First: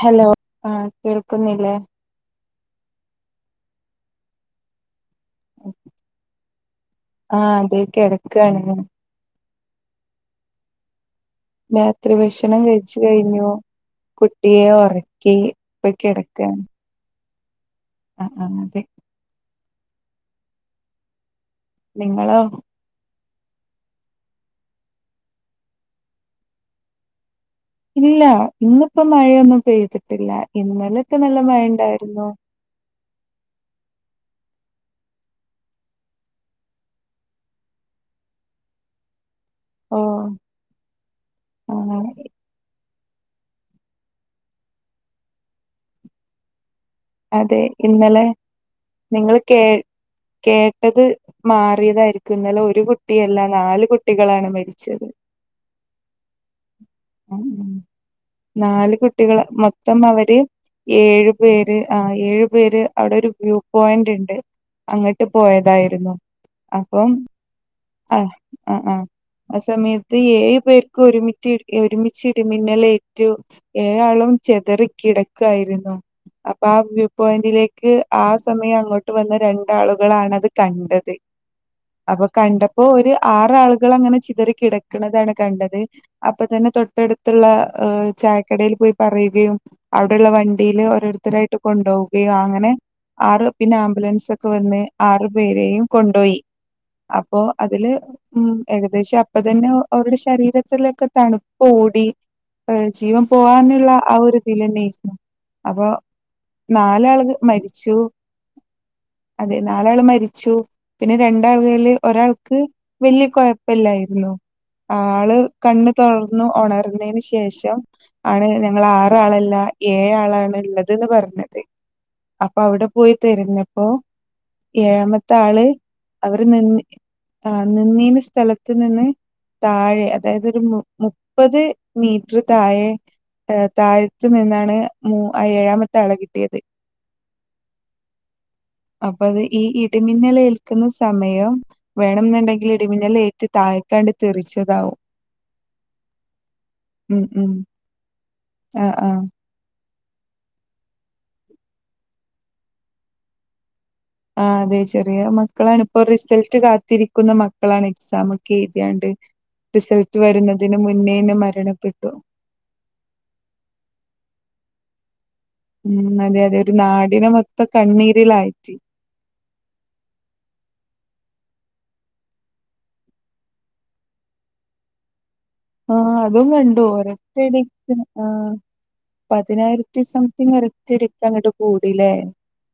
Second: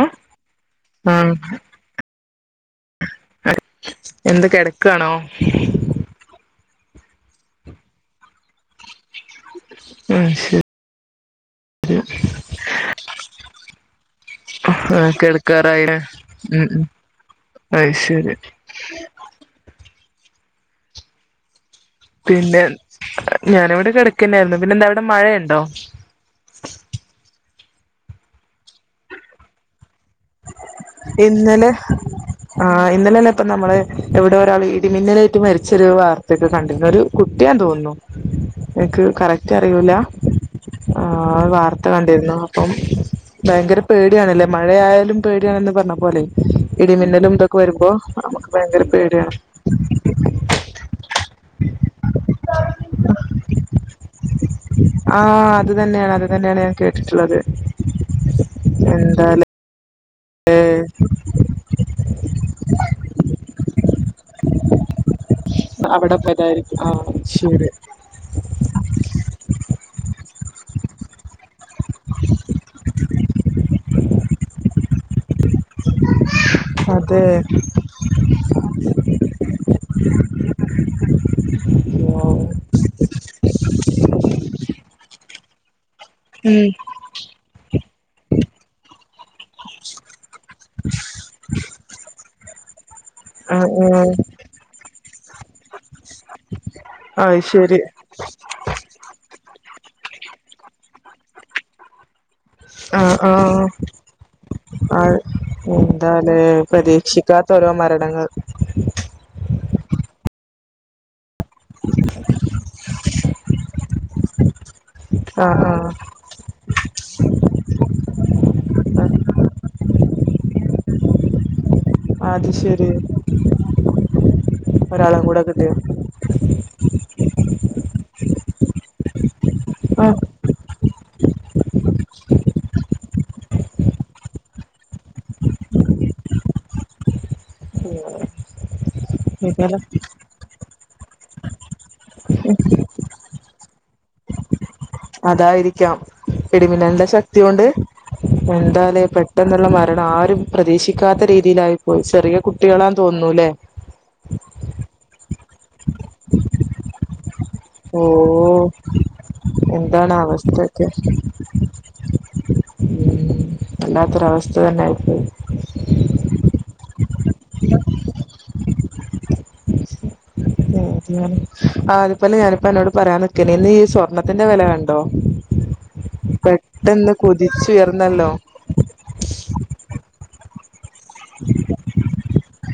Hello ആ ആഹ് കേൾക്കുന്നില്ലേ എന്ത കെടക്കാണോ ആ അതെ കെടക്കാണ് [unintelligible] രാത്രി ഭക്ഷണം കഴിച്ചു കഴിഞ്ഞു കുട്ടിയെ ആഹ് ഒറക്കി ഇപ്പൊ കിടക്കാറായില്ലേ കെടക്കാണ് ഉം ഉം അത് ശരി അതെ നിങ്ങളോ പിന്നെ ഞാനിവിടെ കെടക്കെന്നാരുന്നു പിന്നെന്താ അവടെ മഴയൊണ്ടോ ഇല്ല ഇന്നിപ്പം മഴയൊന്നും പെയ്തിട്ടില്ല ഇന്നലൊക്കെ നല്ല മഴയിണ്ടാരുന്നു ആ ഇന്നലല്ലേ ഇപ്പൊ നമ്മള് എവിടോ ഒരാൾ ഇടിമിന്നലേറ്റ് മരിച്ചൊരു വാർത്തെക്കെ കണ്ടിര്ന്ന് ഒരു കുട്ടിയാന്ന് തോന്നുന്നു എന്ക്ക് കറക് റ്റ് അറിയൂല ഓ ആ വാർത്ത ആഹ് കണ്ടിരുന്നു അപ്പം ഭയങ്കര പേടിയാണല്ലെ മഴയായാലും പേടിയാണെന്ന് പറഞ്ഞ പോലെ ഇടിമിന്നലും തൊക്കെ അതെ വരുമ്പൊ ഇന്നലെ നമക്ക് ഭയങ്കര പേടിയാണ് നിങ്ങള് കേ കേട്ടത് മാറിയതാരിക്കും ഇന്നലെ ഒരു കുട്ടിയല്ല നാല് കുട്ടികളാണ് മരിച്ച ആ അത് തന്നെയാണ് അത് തന്നെയാണ് ഞാൻ കേട്ടിട്ടിള്ളത് ഉം ഉം നാല് കുട്ടികൾ മൊത്തം അവര് ഏഴ് പേര് ആ ഏഴു പേര് അവിടൊരു വ്യൂ പോയിന്റിണ്ട് അങ്ങ്ട്ട് പോയതായിരുന്നു അവിടെ പോയതായിരിക്കും ആഹ് അപ്പം ശരി ആഹ് ആഹ് ആഹ് ആ സമയത്ത് ഏഴ് പേർക്കും ഒരുമിറ്റ് ഒരുമിച്ച് ഇടിമിന്നലേറ്റു ഏഴാളും ചെതറിക്കിടക്കായിരുന്നു അപ്പ ആ വ്യൂ അതെ പോയിന്റിലേക്ക് ആ സമയം അങ്ങോട്ട് വന്ന രണ്ടാളുകളാണത് കണ്ടത് [unintelligible] അപ്പൊ കണ്ടപ്പൊ ഒരു ആറാളുകൾ അങ്ങനെ ചിതറി കിടക്കണതാണ് കണ്ടത് അപ്പതന്നെ തൊട്ടടുത്തുള്ള ആ ചായക്കടയിൽ പോയി പറയുകയും അവിടുള്ള വണ്ടിയില് ഓരോരുത്തരായിട്ട് കൊണ്ടോവുകയും അങ്ങനെ ആറ് ആഹ് പിന്നെ ആഹ് ആംബുലൻസ് ഒക്കെവന്ന് ആറു പേരെയും കൊണ്ടോയി അത് അപ്പൊ ശരി അതില് ഉം ഏകദേശം അപ്പതന്നെ അവരുടെ ശരീരത്തിലൊക്കെ തണുപ്പ് ഓടി ഏ ആഹ് ജീവൻ ആഹ് പോവാന്നുള്ള ആ ഒരു ഇതിലന്നേര്ന്നു അപ്പൊ ല്ലേ നാലാള് പ്രതീക്ഷിക്കാത്തോരോ മരിച്ചു മരണങ്ങൾ അതെ നാലാള് മരിച്ചു പിന്നെ രണ്ടാളേല് ഒരാൾക്ക് വലിയകൊഴ ഇല്ലായിരുന്നു ആള് ആഹ് കണ്ണ് തൊ ർന്നു ഉണർന്നന് ശേഷം ആണ് ഞങ്ങള് ആഹ് ആറാളല്ല ഏഴ് ആളാണ് ള്ളത് തെന്ന് പറഞ്ഞത് അത് അപ്പോ അവിടെ ശരി പോയി തെരഞ്ഞപ്പോ ഒരാളെ ഏഴാമത്തെ കൂടെ ആള് കിട്ടിയോ അവര് നിന്ന് നിന്നീന്ന സ്ഥലത്ത് നിന്ന് താഴെ ആഹ് അതായത് ഒരു മു മുപ്പത് മീറ്റർ താഴെ താഴത്ത് നിന്നാണ് മു ഏഴാമത്തെ ത്തെ ആളെ കിട്ടിയത് അപ്പോ അത് ഈ ഏതായാലും ഇടിമിന്നല് ഏൽക്കുന്ന സമയം വേണംന്നുണ്ടെങ്കിൽ ഇടിമിന്നലേറ്റ് താഴെ അതായിരിക്കാം ഇടിമിന്നലിന്റെ ഉം ശക്തി ഉം. കൊണ്ട് ആഹ് എന്താലേ ആഹ്. പെട്ട ട്ടന്നുള്ള മരണം ആരും പ്രതീക്ഷിക്കാത്ത രീതിയിലായിപ്പോയി ചെറിയ കുട്ടികളാന്ന് തോന്ന്ന്നൂലേ ആ അതെ ചെറിയ മക്കളാണ് ഇപ്പോ റിസൾട്ട് കാത്തിരിക്കുന്ന മക്കളാണ് ഓ എക്സാമൊക്കെ എഴുതിയാണ്ട് എന്താണ് റിസൾട്ട് വരുന്നതിന് അവസ്ഥക്കെ മുന്നേന്നെ മരണപ്പെട്ടു. ഉം വല്ലാത്തൊരവസ്ഥ തന്നെ ആയിപ്പോയി ഉം അതെ അതെ ഒരു നാടിനെ മൊത്തം കണ്ണീരിലാഴ്ത്തി ആഹ് അതുപോലെ ഞാനിപ്പോ നിന്നോട് പറയാൻ നിക്കല് ഇന്ന് ഈ സ്വർണ്ണ ത്തിന്റെ വില കണ്ടോ ആഹ് അതും കണ്ടു പെട്ടെന്ന് ഒരറ്റടിക്കന്ന് കുതിച്ചുയർന്നല്ലോ ആഹ് പതിനായിരത്തി സംതിങ് വരെ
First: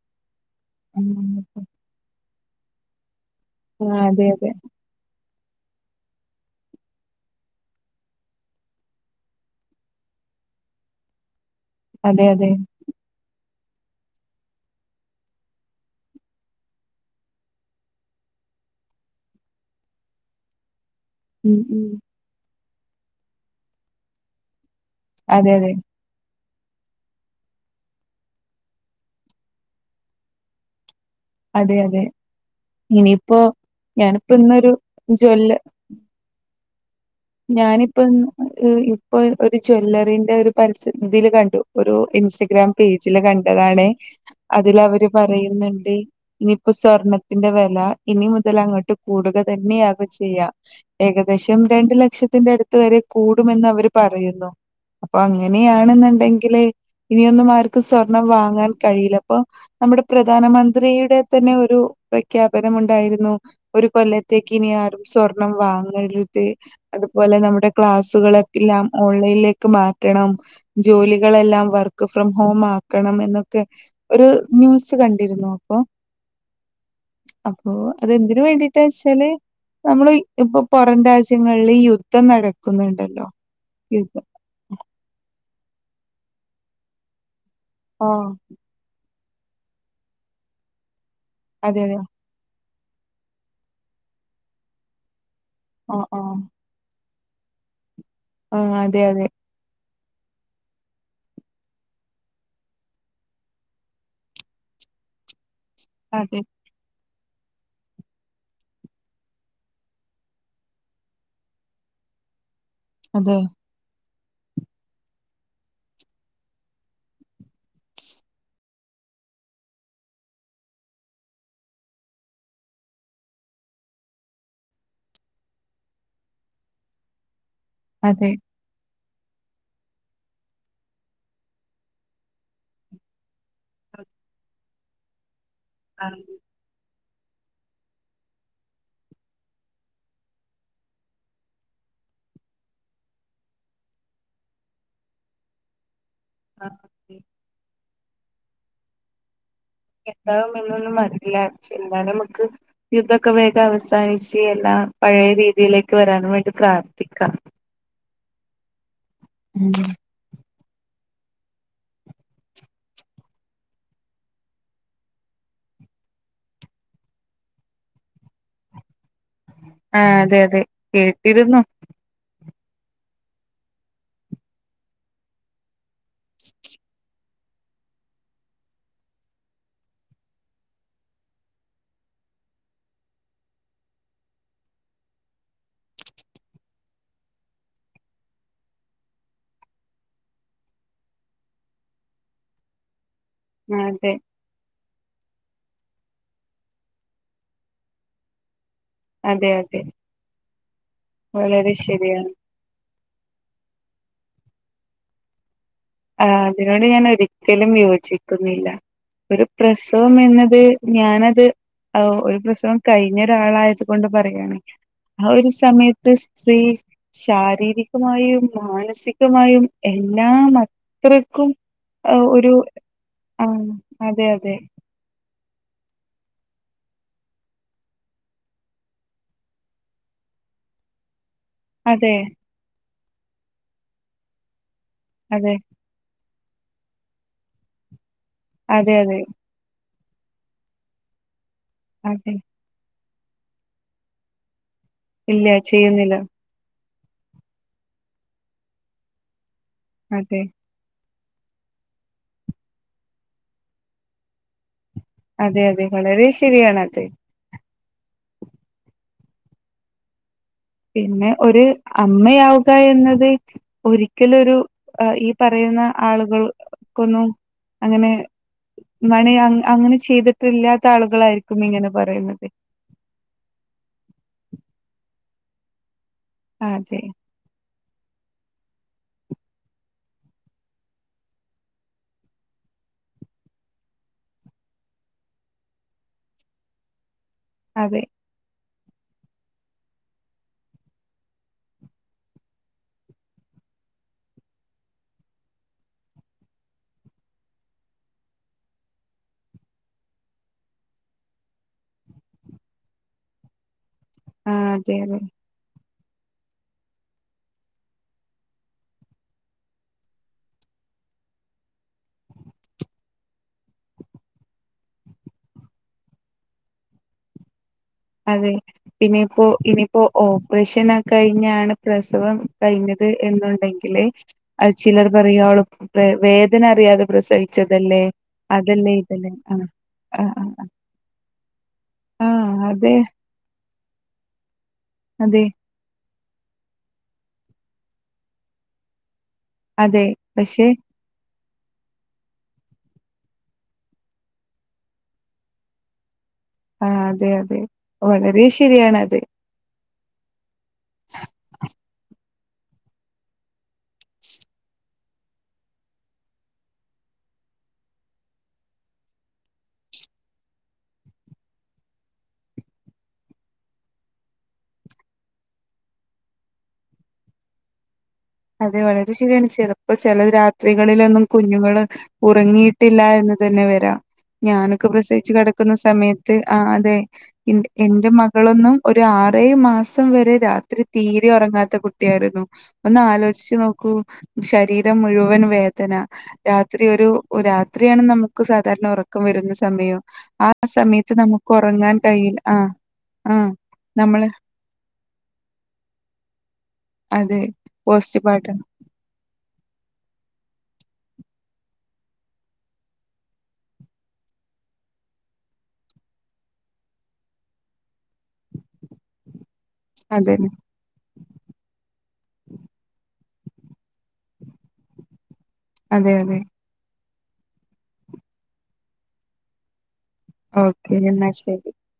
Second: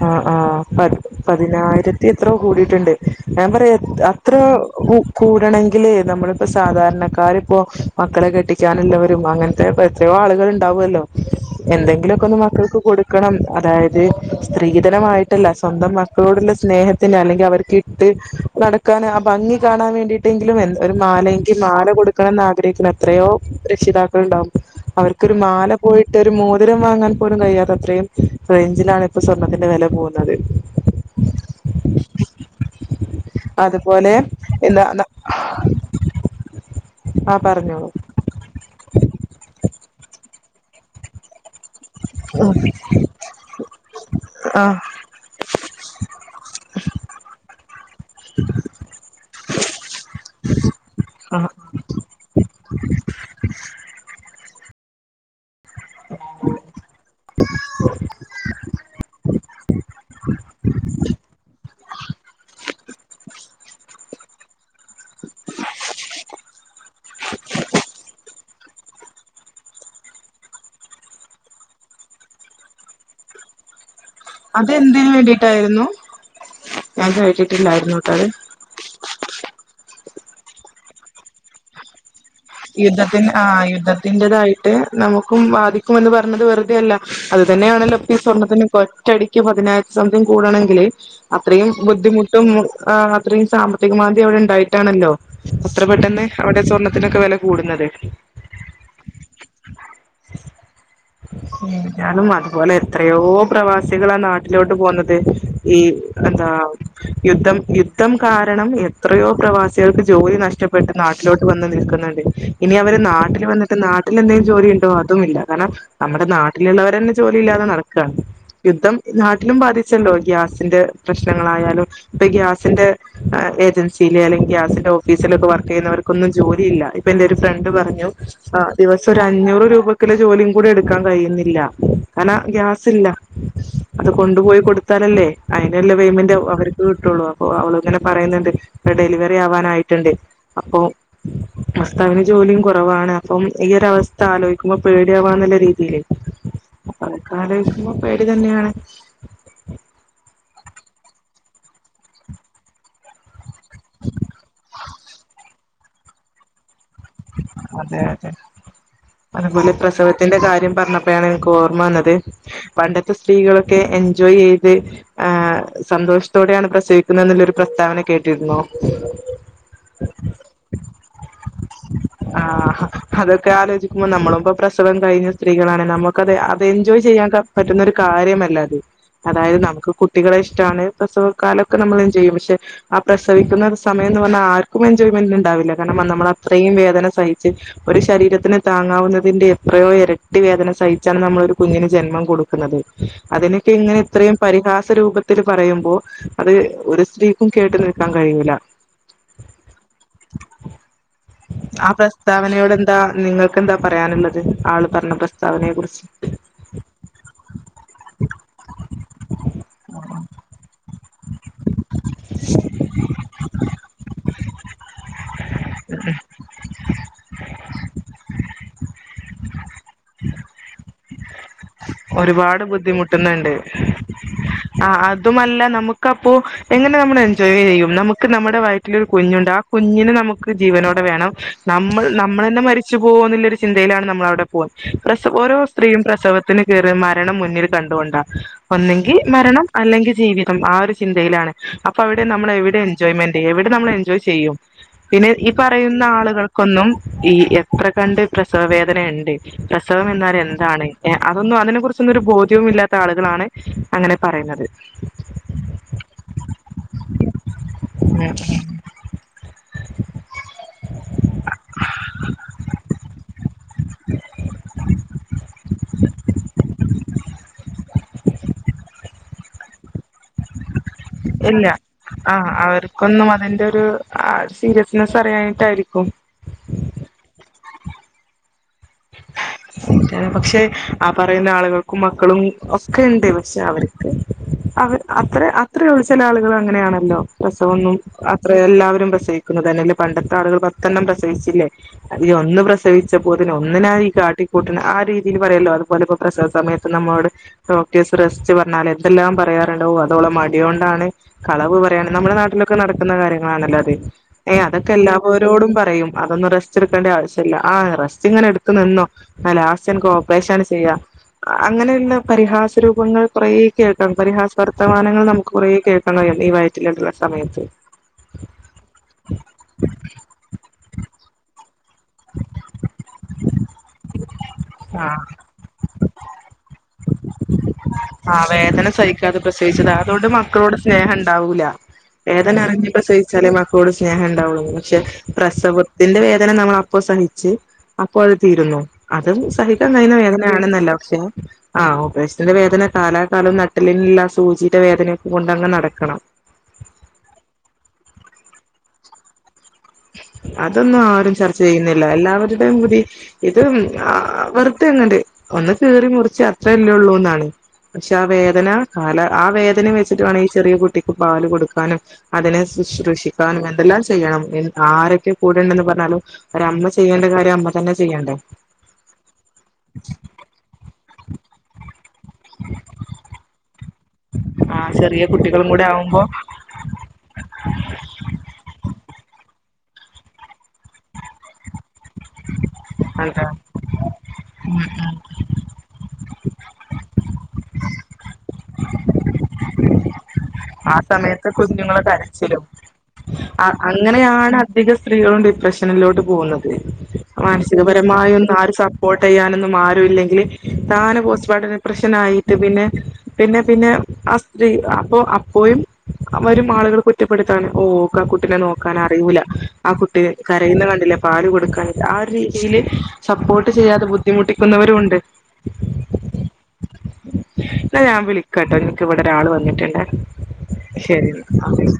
ആഹ് ആഹ് പ ആഹ് പതിനായിരത്തി ത്തി എത്രയോ കൂടിട്ടുണ്ട് ഞാൻ പറയുവാ അതെ അത്ര അതെ. കൂടണെങ്കില് നമ്മളിപ്പോ സാധാരണക്കാര് ഇപ്പോ മക്കളെ കെട്ടിക്കാനുള്ളവരും അങ്ങനെ ഇപ്പോ എത്രയോ ആളുകൾ ഉണ്ടാവുമല്ലോ എന്തെങ്കിലുമൊക്കെ അതെ ഒന്ന് അതെ. മക്കൾക്ക് കൊടു ക്കണം അതായത് സ്ത്രീധന മായിട്ടല്ല സ്വന്തം മക്കളോടുള്ള സ്നേഹത്തില് അല്ലെങ്കിൽ അവർക്ക് ണ്ട് നടക്കാൻ ആഹ് ഭംഗി കാണാൻ വേണ്ടിയിട്ടെങ്കിലും എന്ത ഒരു മാല എങ്കിൽ ഉം ഉം. മാല കൊടുക്കണം എന്ന് ആഗ്രഹിക്കുന്ന എത്രയോ രക്ഷിതാക്കൾ ഉണ്ടാവും അവർക്ക് അവർക്ക് ഒരു അതെ മാല അതെ. പോയിട്ട് ഒരു മോതിരം വാങ്ങാൻ പോലും കഴിയാത്ത അത്രയും റേഞ്ചിലാണ് ഇപ്പോ സ്വർണത്തിന്റെ വില പോകുന്നത് അതെ അതെ ഇനിയിപ്പോ അതുപോലെ ഞാനിപ്പോ ഇന്നൊരു എന്താ ജ്വല ആ പറഞ്ഞോളൂ ഞാനിപ്പോ ഇപ്പോ ഒരു ജ്വല്ലറിന്റെ ഒരു പരസ്യത്തി ഒരു ഇതില് കണ്ടു ഒരു ഇൻസ്റ്റഗ്രാം പേജില് കണ്ടതാണേ ആ അതില് അവര് പറയുന്നുണ്ട് ഇനിയിപ്പോ സ്വർണ്ണത്തിന്റെ വില ഇനി മുതൽ അങ്ങോട്ട് കൂടുക തന്നെയാകും ചെയ്യാ ആ ഏകദേശം രണ്ടു ലക്ഷത്തിന്റെ അടുത്ത് വരെ കൂടുമെന്ന് അവര് പറയുന്നു അപ്പോ അങ്ങനെയാണെന്നുണ്ടെങ്കില് ഇനിയൊന്നും ആർക്കും സ്വർണം വാങ്ങാൻ കഴിയില്ല അപ്പൊ നമ്മുടെ പ്രധാനമന്ത്രിയുടെ തന്നെ ഒരു പ്രഖ്യാപന മുണ്ടായിരുന്നു ഒരു കൊല്ലത്തേക്ക് ഇനി ആരും സ്വർണം വാങ്ങരുത് അതുപോലെ നമ്മുടെ ക്ലാസ്സുകള് ക്കെല്ലാം ഓൺലൈനിലേക്ക് മാറ്റണം ജോലികളെല്ലാം വർക്ക് ഫ്രം ഹോം ആക്കണം എന്നൊക്കെ ഒരു ന്യൂസ് അതെന്തിന് കണ്ടിരുന്നു അപ്പോ വേണ്ടിട്ടായിരുന്നു ഞാൻ അപ്പോ കേട്ടിട്ടില്ലായിരുന്നു കേട്ടോ അത് അതെന്തിന് വേണ്ടി എന്താന്ന് വെച്ചാല് നമ്മള് ഇപ്പൊ പുറം രാജ്യങ്ങളില് ഈ യുദ്ധ യുദ്ധത്തിന് ആഹ് യുദ്ധം. യുദ്ധത്തിന്റെതായി ട്ട് നമുക്കും ബാധിക്കുമെന്ന് പറഞ്ഞത് വെറുതെ അല്ല അത് തന്നെയാണല്ലോ ഇപ്പോ ഈ ആഹ് സ്വർണത്തിന് ഇപ്പോ ഒറ്റടി ക്ക് പതിനായിരം സംതിങ് കൂടണമെങ്കില് അത്രയും അതെ അതെ ബുദ്ധിമു ട്ടും ആഹ് അത്രയും സാമ്പത്തിക മാന്ദ്യം അവിടെ ഉണ്ടായിട്ടാണല്ലോ ഇത്ര ആഹ് പെട്ടെന്ന് ആഹ് അവിടെ സ്വർണത്തിനൊക്കെ വില കൂടുന്നത് ആഹ് അതെ അതെ കാരണം അതുപോലെ എത്രയോ പ്രവാസികളാ നാട്ടിലോട്ട് പോന്നത് ഈ അതെ എന്താ യുദ്ധം യുദ്ധം കാരണം എത്രയോ പ്രവാസികൾക്ക് ജോലി നഷ്ടപ്പെട്ട് നാട്ടിലോട്ട് വന്ന് നിൽക്കുന്നുണ്ട് ഇനി അവര് അതെ നാട്ടിൽ വന്നട്ട നാട്ടിൽ എന്തെങ്കിലും ജോലി ഉണ്ടോ അതും ഇല്ല കാരണം നമ്മുടെ നാട്ടിലുള്ളവരന്നെ ജോലി ഇല്ലാതെ നടക്കുകയാണ് യുദ്ധം നാട്ടിലും ബാധിച്ചല്ലോ ഗ്യാസിന്റെ പ്രശ്നങ്ങളായാലും ഇപ്പൊ ഗ്യാസിന്റെ ഏജൻസിയിലെ അല്ലെങ്കിൽ ഗസിന്റെ ഓഫീസിലൊക്കെ വർക്ക് ചെയ്യുന്നവർക്കൊന്നും ജോലിയില്ല ഇപ്പ എന്റെ ഒരു ഫ്രണ്ട് പറഞ്ഞു അതെ ആഹ് ദിവസം ഒരു അഞ്ഞൂറ് രൂപക്കില ജോലിയും കൂടി എടുക്കാൻ കഴിയുന്നില്ല കാരണം ഗ്യാസില്ല അത് കൊണ്ടുപോയി കൊടുത്താനല്ലേ അയിനല്ല ആ, പേമെന്റ് ആവു അവർ ത് ട്ടുള്ളൂ അപ്പൊ അവളങ്ങനെ പറയുന്നുണ്ട് ഡെലിവറി ആവാനായിട്ടുണ്ട് അപ്പൊ ഭസ്താവിന് ജോലിയും കുറവാണ് അപ്പം ഈ ഒരവസ്ഥ ആലോയ്ക്കുമ്പോ പേടിയാവാന്നുള്ള രീതിയില് അഹ് തൊക്കാലൊയ്ചൊമ്പൊ പേടി തന്നെയാണ് എന്താവും എന്നൊന്നും [unintelligible] പക്ഷെ എന്താണ് നമുക്ക് യുദ്ധൊക്കെ വേഗം അവസാനിച്ച് എല്ലാം പഴയ രീതിയിലേക്ക് വരാനും വേണ്ടി പ്രാർത്ഥിക്കാം അതെ അതെ ഉം അതപലി പ്രസവത്തിന്റെ കാര്യം പറഞ്ഞപ്പോഴാണ് എനിക്ക് ഓർമ്മ വന്നത് പണ്ടത്തെ സ്ത്രീകളൊക്കെ എൻജോയെയ്ത് ആഹ് സന്തോഷത്തോടെയാണ് പ്രസവിക്കുന്നത്ന്നുള്ളൊരു പ്രസ്താവന കേട്ടിരുന്നോ ആഹ് അതെ അതെ കേട്ടിരുന്നു ആഹ് അതൊക്കെ ആലോചിക്കുമ്പോ നമ്മളുമ്പ പ്രസവം കഴിഞ്ഞ സ്ത്രീകളാണ് നമുക്കത് അത് എൻജോയ് ചെയ്യാൻ ക പറ്റുന്നരു കാര്യമല്ല അത് അതായത് നമുക്ക് കുട്ടികളെ ഇഷ്ടാണ് പ്രസവകാലൊക്കെ നമ്മൾന്ത് ചെയ്യും പക്ഷെ ആഹ് പ്രസവിക്കുന്ന സമയംന്ന് പറഞ്ഞാൽ ആർക്കും എൻജോയ്മെന്റ്ണ്ടാവില്ല കാരണം നമ്മള അത്രയും വേദന സഹിച്ച് ഒരു ശരീരത്തിന് താങ്ങാവുന്നതിന്റെ എത്രയോ ഇരട്ടി വേദന സഹിച്ചാണ് നമ്മളൊരു കുഞ്ഞിന് ജന്മം കൊടു ക്ക്ന്നത് അതിനൊക്കെ ഇങ്ങനെ അതെ ഇത്രയും പരിഹാസ രൂപത്തിൽ പറയുമ്പോ അത് ഒരു സ്ത്രീക്കും കേട്ട് നിൽക്കാൻ കഴിയിൂല്ല അതെ അതെ വളരെ ആ ശരിയാണ് പ്രസ്താവനയോട് എന്താ നിങ്ങൾക്ക്ന്താ പറയാനുള്ളത് ആള് പറഞ്ഞ പ്രസ്താവനയെ കുറിച്ച് ആഹ് അതിനോട് ഞാൻ ഒരിക്കലും യോജിക്കുന്നില്ല ഒരു പ്രസവം എന്നത് ഞാനത് ഓഹ് ഒരു പ്രസവം കഴിഞ്ഞ ഒരാളായത് കൊണ്ട് പറയണെ ആഹ് ഒരു സമയത്ത് സ്ത്രീ ശാരീരികമായും മാനസികമായും എല്ലാ മ ഒരുപാട് ആ ബുദ്ധിമുട്ടുന്നുണ്ട് അതെ അതെ. ആഹ് അതുമല്ല നമുക്കപ്പോ എങ്ങനെ നമ്മൾ എൻജോയ് ചെയ്യും നമുക്ക് നമ്മുടെ വയറ്റിലൊരു കുഞ്ഞുണ്ടാ കുഞ്ഞിനെ നമുക്ക് ജീവനോടെ വേണം നമ്മൾ അതെ നമ്മളന്നെ മരിച്ചു പോകന്നുള്ളരു ചിന്തയിലാണ് നമ്മൾ അവിടെ പോവ പ്രസവ അതെ ഓരോ സ്ത്രീയും പ്രസവത്തിന് കേറ മരണം മുന്നിൽ കണ്ടോണ്ടാ അതെ ഒന്നെങ്കിൽ അതെ മരണം അല്ലെങ്കിൽ ജീവിതം ആ ഒരു ചിന്തയിലാണ് അപ്പൊ അവിടെ അതെ. നമ്മൾ എവിടെ എൻജോയ്മെന്റ്യ്യും എവിടെ നമ്മൾ എൻജോയ് ചെയ്യും പിന്നെ ഇല്ല ഈ പറയുന്ന ചെയ്യുന്നില്ല. ആളുകൾ ഒന്നും ഈ എത്ര കണ്ട് പ്രസവ വേദന ഉണ്ട് പ്രസവം എന്നാൽ അതെ എന്താണ് ഏഹ് അതൊന്നും അതിനെ കുറിച്ചൊന്നും ഒരു ബോധ്യവും ഇല്ലാത്ത ആളുകളാണ് അങ്ങനെ പറയുന്നത് അതെ അതെ വളരെ ശരിയാണ അത് ഉം പിന്നെ ഒരു അമ്മയാവുക എന്നത് ഒരിക്കല ഒരു ഈ പറയുന്ന ആളുകൾക്കൊന്നും അങ്ങനെ മണെ അങ് അങ്ങനെ ച്ചി ഇതൊക്കെല്ലാത്ത ആളുകളായിരിക്കും ഇങ്ങനെ പറയുന്നത് ക്കൊന്നും അതിന്റെ രു സീരിയസ്നെസ്സ് അറിയാൻഞ്ഞിട്ടായിരിക്കും ആഹ് ചെ [unintelligible] പക്ഷെ ആ പറയുന്ന ആളുകൾക്കും മക്കളും ഒക്കെ ഉണ്ട് പക്ഷെ അവർക്ക് അഹ് അത്ര അത്രള്ളു ചെല ആളുകൾ അങ്ങനെയാണല്ലോ പ്രസവൊന്നും അതെ അത്ര എല്ലാവരും പ്രസവിക്കുന്നത് അല്ലേ പണ്ടത്തെ ആളുകൾ പത്തെണ്ണം പ്രസവിച്ചില്ലേ അതി ഒന്ന് പ്രസവിച്ചപ്പോ തന്നെ എന്തിനാ ഈ കാട്ടിക്കൂട്ടിണെ ആ രീതിയിൽ പറയല്ലോ അതുപോലെപ്പോ പ്രസവ സമയത്ത് പ്പോ നമ്മളോട് ഡോക്ടേഴസ് റസ്റ്റ് പറഞ്ഞാൽ എന്തെല്ലാം പറയാറുണ്ടാവും അതോള മടിയൊണ്ടാണ് കളവ് പറയാണ് നമ്മുടെ നാട്ടിലൊക്കെ നടക്കുന്ന കാര്യങ്ങളാണല്ലോ അത് ആ ഏയ് അതൊക്കെ അതെ അതെ. എല്ലാവരോടും പറയും അതൊന്നും റസ്റ്റ് എടുക്കേണ്ട ആവശ്യമില്ല ആറസ് ഇങ്ങനെ എടുത്ത് നിന്നോ ന്നാ ലാസ്റ്റ് അൻക്ക് ഓപ്പറേഷൻ ആണ് ചെയ്യാ അങ്ങനെയുള്ള പരിഹാസ രൂപങ്ങൾ കുറ കേട്ടാ പരിഹാസ വർത്തമാനങ്ങൾ നമുക്ക് കുറ കേൾ [unintelligible] ഈ വയറ്റിലുള്ള സമയത്ത് അതെ പിന്നെയിപ്പോ ഇനിയിപ്പോ ഓപ്പറേഷനൊക്കെ കഴിഞ്ഞാണ് പ്രസവം കഴിഞ്ഞത് എന്നുണ്ടെങ്കില് അത് ചിലർ ആഹ് പറയോളും വേ വേദന അറിയാതെ പ്രസവിച്ചതല്ലേ ആഹ വേദന അതല്ലേ ഇതല്ലേ സഹിക്കാതെ ആ പ്രസവിച്ചത് ആ അതുകൊണ്ട് ആ മക്കളോട് സ്നേഹം ഉണ്ടാവൂല്ല ആ, വേദന അറിഞ്ഞി അതെ പ്രസവിച്ചാലേ മക്കളോട് സ്നേഹം ഉണ്ടാവുള്ളൂ പക്ഷെ അതെ പ്രസവത്തിന്റെ വേദന നമ്മള അപ്പൊ സഹിച്ച് അപ്പൊ അത് തീരുന്നു അതും സഹിക്കാൻ അതെ കഴിയുന്ന പക്ഷെ വേദനയാണെന്നല്ല പക്ഷെ ആ ഓപ്പറേഷന്റെ വേദന കാലാകാലം നട്ടിലിനുള്ള സൂചിയുടെ വേദനയൊക്കെ കൊണ്ട്ങ്ങ് നടക്കണം ആഹ അതെ അതെ വളരെ ശരിയാണ്ത് അതൊന്നും ആരും ചർച്ച ചെയ്യുന്നില്ല എല്ലാവരുടെയും പൂതി ഇത് വെറുതെ എങ്ങെ ഒന്ന് കീറി മുറിച്ച് അത്ര ഇല്ലേ ഉള്ളൂന്നാണ് പക്ഷെ ആ വേദന കാല ആ വേദന വെച്ചിട്ട വേണം ഈ ചെറിയ കുട്ടിക്ക് പാല് കൊടുക്കാനും അതിനെ ശുശ്രൂഷിക്കാനും എന്തെല്ലാം ചെയ്യണം ആരൊക്കെ കൂടെണ്ടന്ന് പറഞ്ഞാലും ഒര അമ്മ ചെയ്യേണ്ട കാര്യം അമ്മ തന്നെ ചെയ്യണ്ടേ അതെ വളരെ ശരിയാണ് ചെലപ്പോ ചില രാത്രികളിലൊന്നും കുഞ്ഞുങ്ങള് ഉറങ്ങിയിട്ടില്ല എന്ന് തന്നെ വരാം ആ ഞാനൊക്കെ ചെറിയ പ്രസവിച്ചു കുട്ടികളും കിടക്കുന്ന കൂടെ ആവുമ്പോ സമയത്ത് ആ അതെ എൻ എൻറെ മകളൊന്നും ഒരു ആറേഴ് മാസം വരെ രാത്രി തീരെ ഉറങ്ങാത്ത കുട്ടി ട്ട്യായിരുന്നു ഒന്ന് എന്താ ആലോചിച്ച് നോക്കൂ ഉം ശരീരം ഉം മുഴുവൻ വേദന രാത്രി ഒരു രാത്രിയാണ് നമുക്ക് സാധാരണ ഉറക്കം വരുന്ന സമയം ആ സമയത്ത് നമുക്ക് കുഞ്ഞുങ്ങള ഉറങ്ങാൻ കഴിയില്ല. ആ കരച്ചിലും ആ അ നമ്മള് അങ്ങനെയാണ് അധിക സ്ത്രീകളും ഡിപ്രഷനിലോട്ട് പോകുന്നത് അതെ പോസ്റ്റ് മാനസികപരമായൊന്ന് പാർട്ടം ആരും സ പ്പോട്ട് ചെയ്യാനൊന്നും ആരുും ഇല്ലെങ്കില് താനെ പോസ്റ്റ്മോർട്ടം ഡിപ്രഷനായിട്ട് പിന്നെ പിന്നെ പിന്നെ ആ സ്ത്രീ അപ്പൊ പോയും വരും ആളുകൾ കുറ്റപ്പെടുത്താണ് ഓ ഓക്ക കുട്ടിനെ നോക്കാൻ അറിയൂല ആ കുട്ടി അതന്നെ കരയന്ന് കണ്ടില്ലേ പാല് കൊടുക്കാഞ്ഞിട്ട ആ ഒരു രീതിയില് സപ്പോർട്ട് ചെയ്യാതെ ബുദ്ധിമുട്ടിക്കുന്നവരും ഉണ്ട് അതെ അതെ ന്നാ ഞാൻ വിളിക്കാംട്ടോ ഇൻക്ക് ഇവിടെ ഒരാള് വന്നിട്ട് ണ്ട് ശരി എന്ന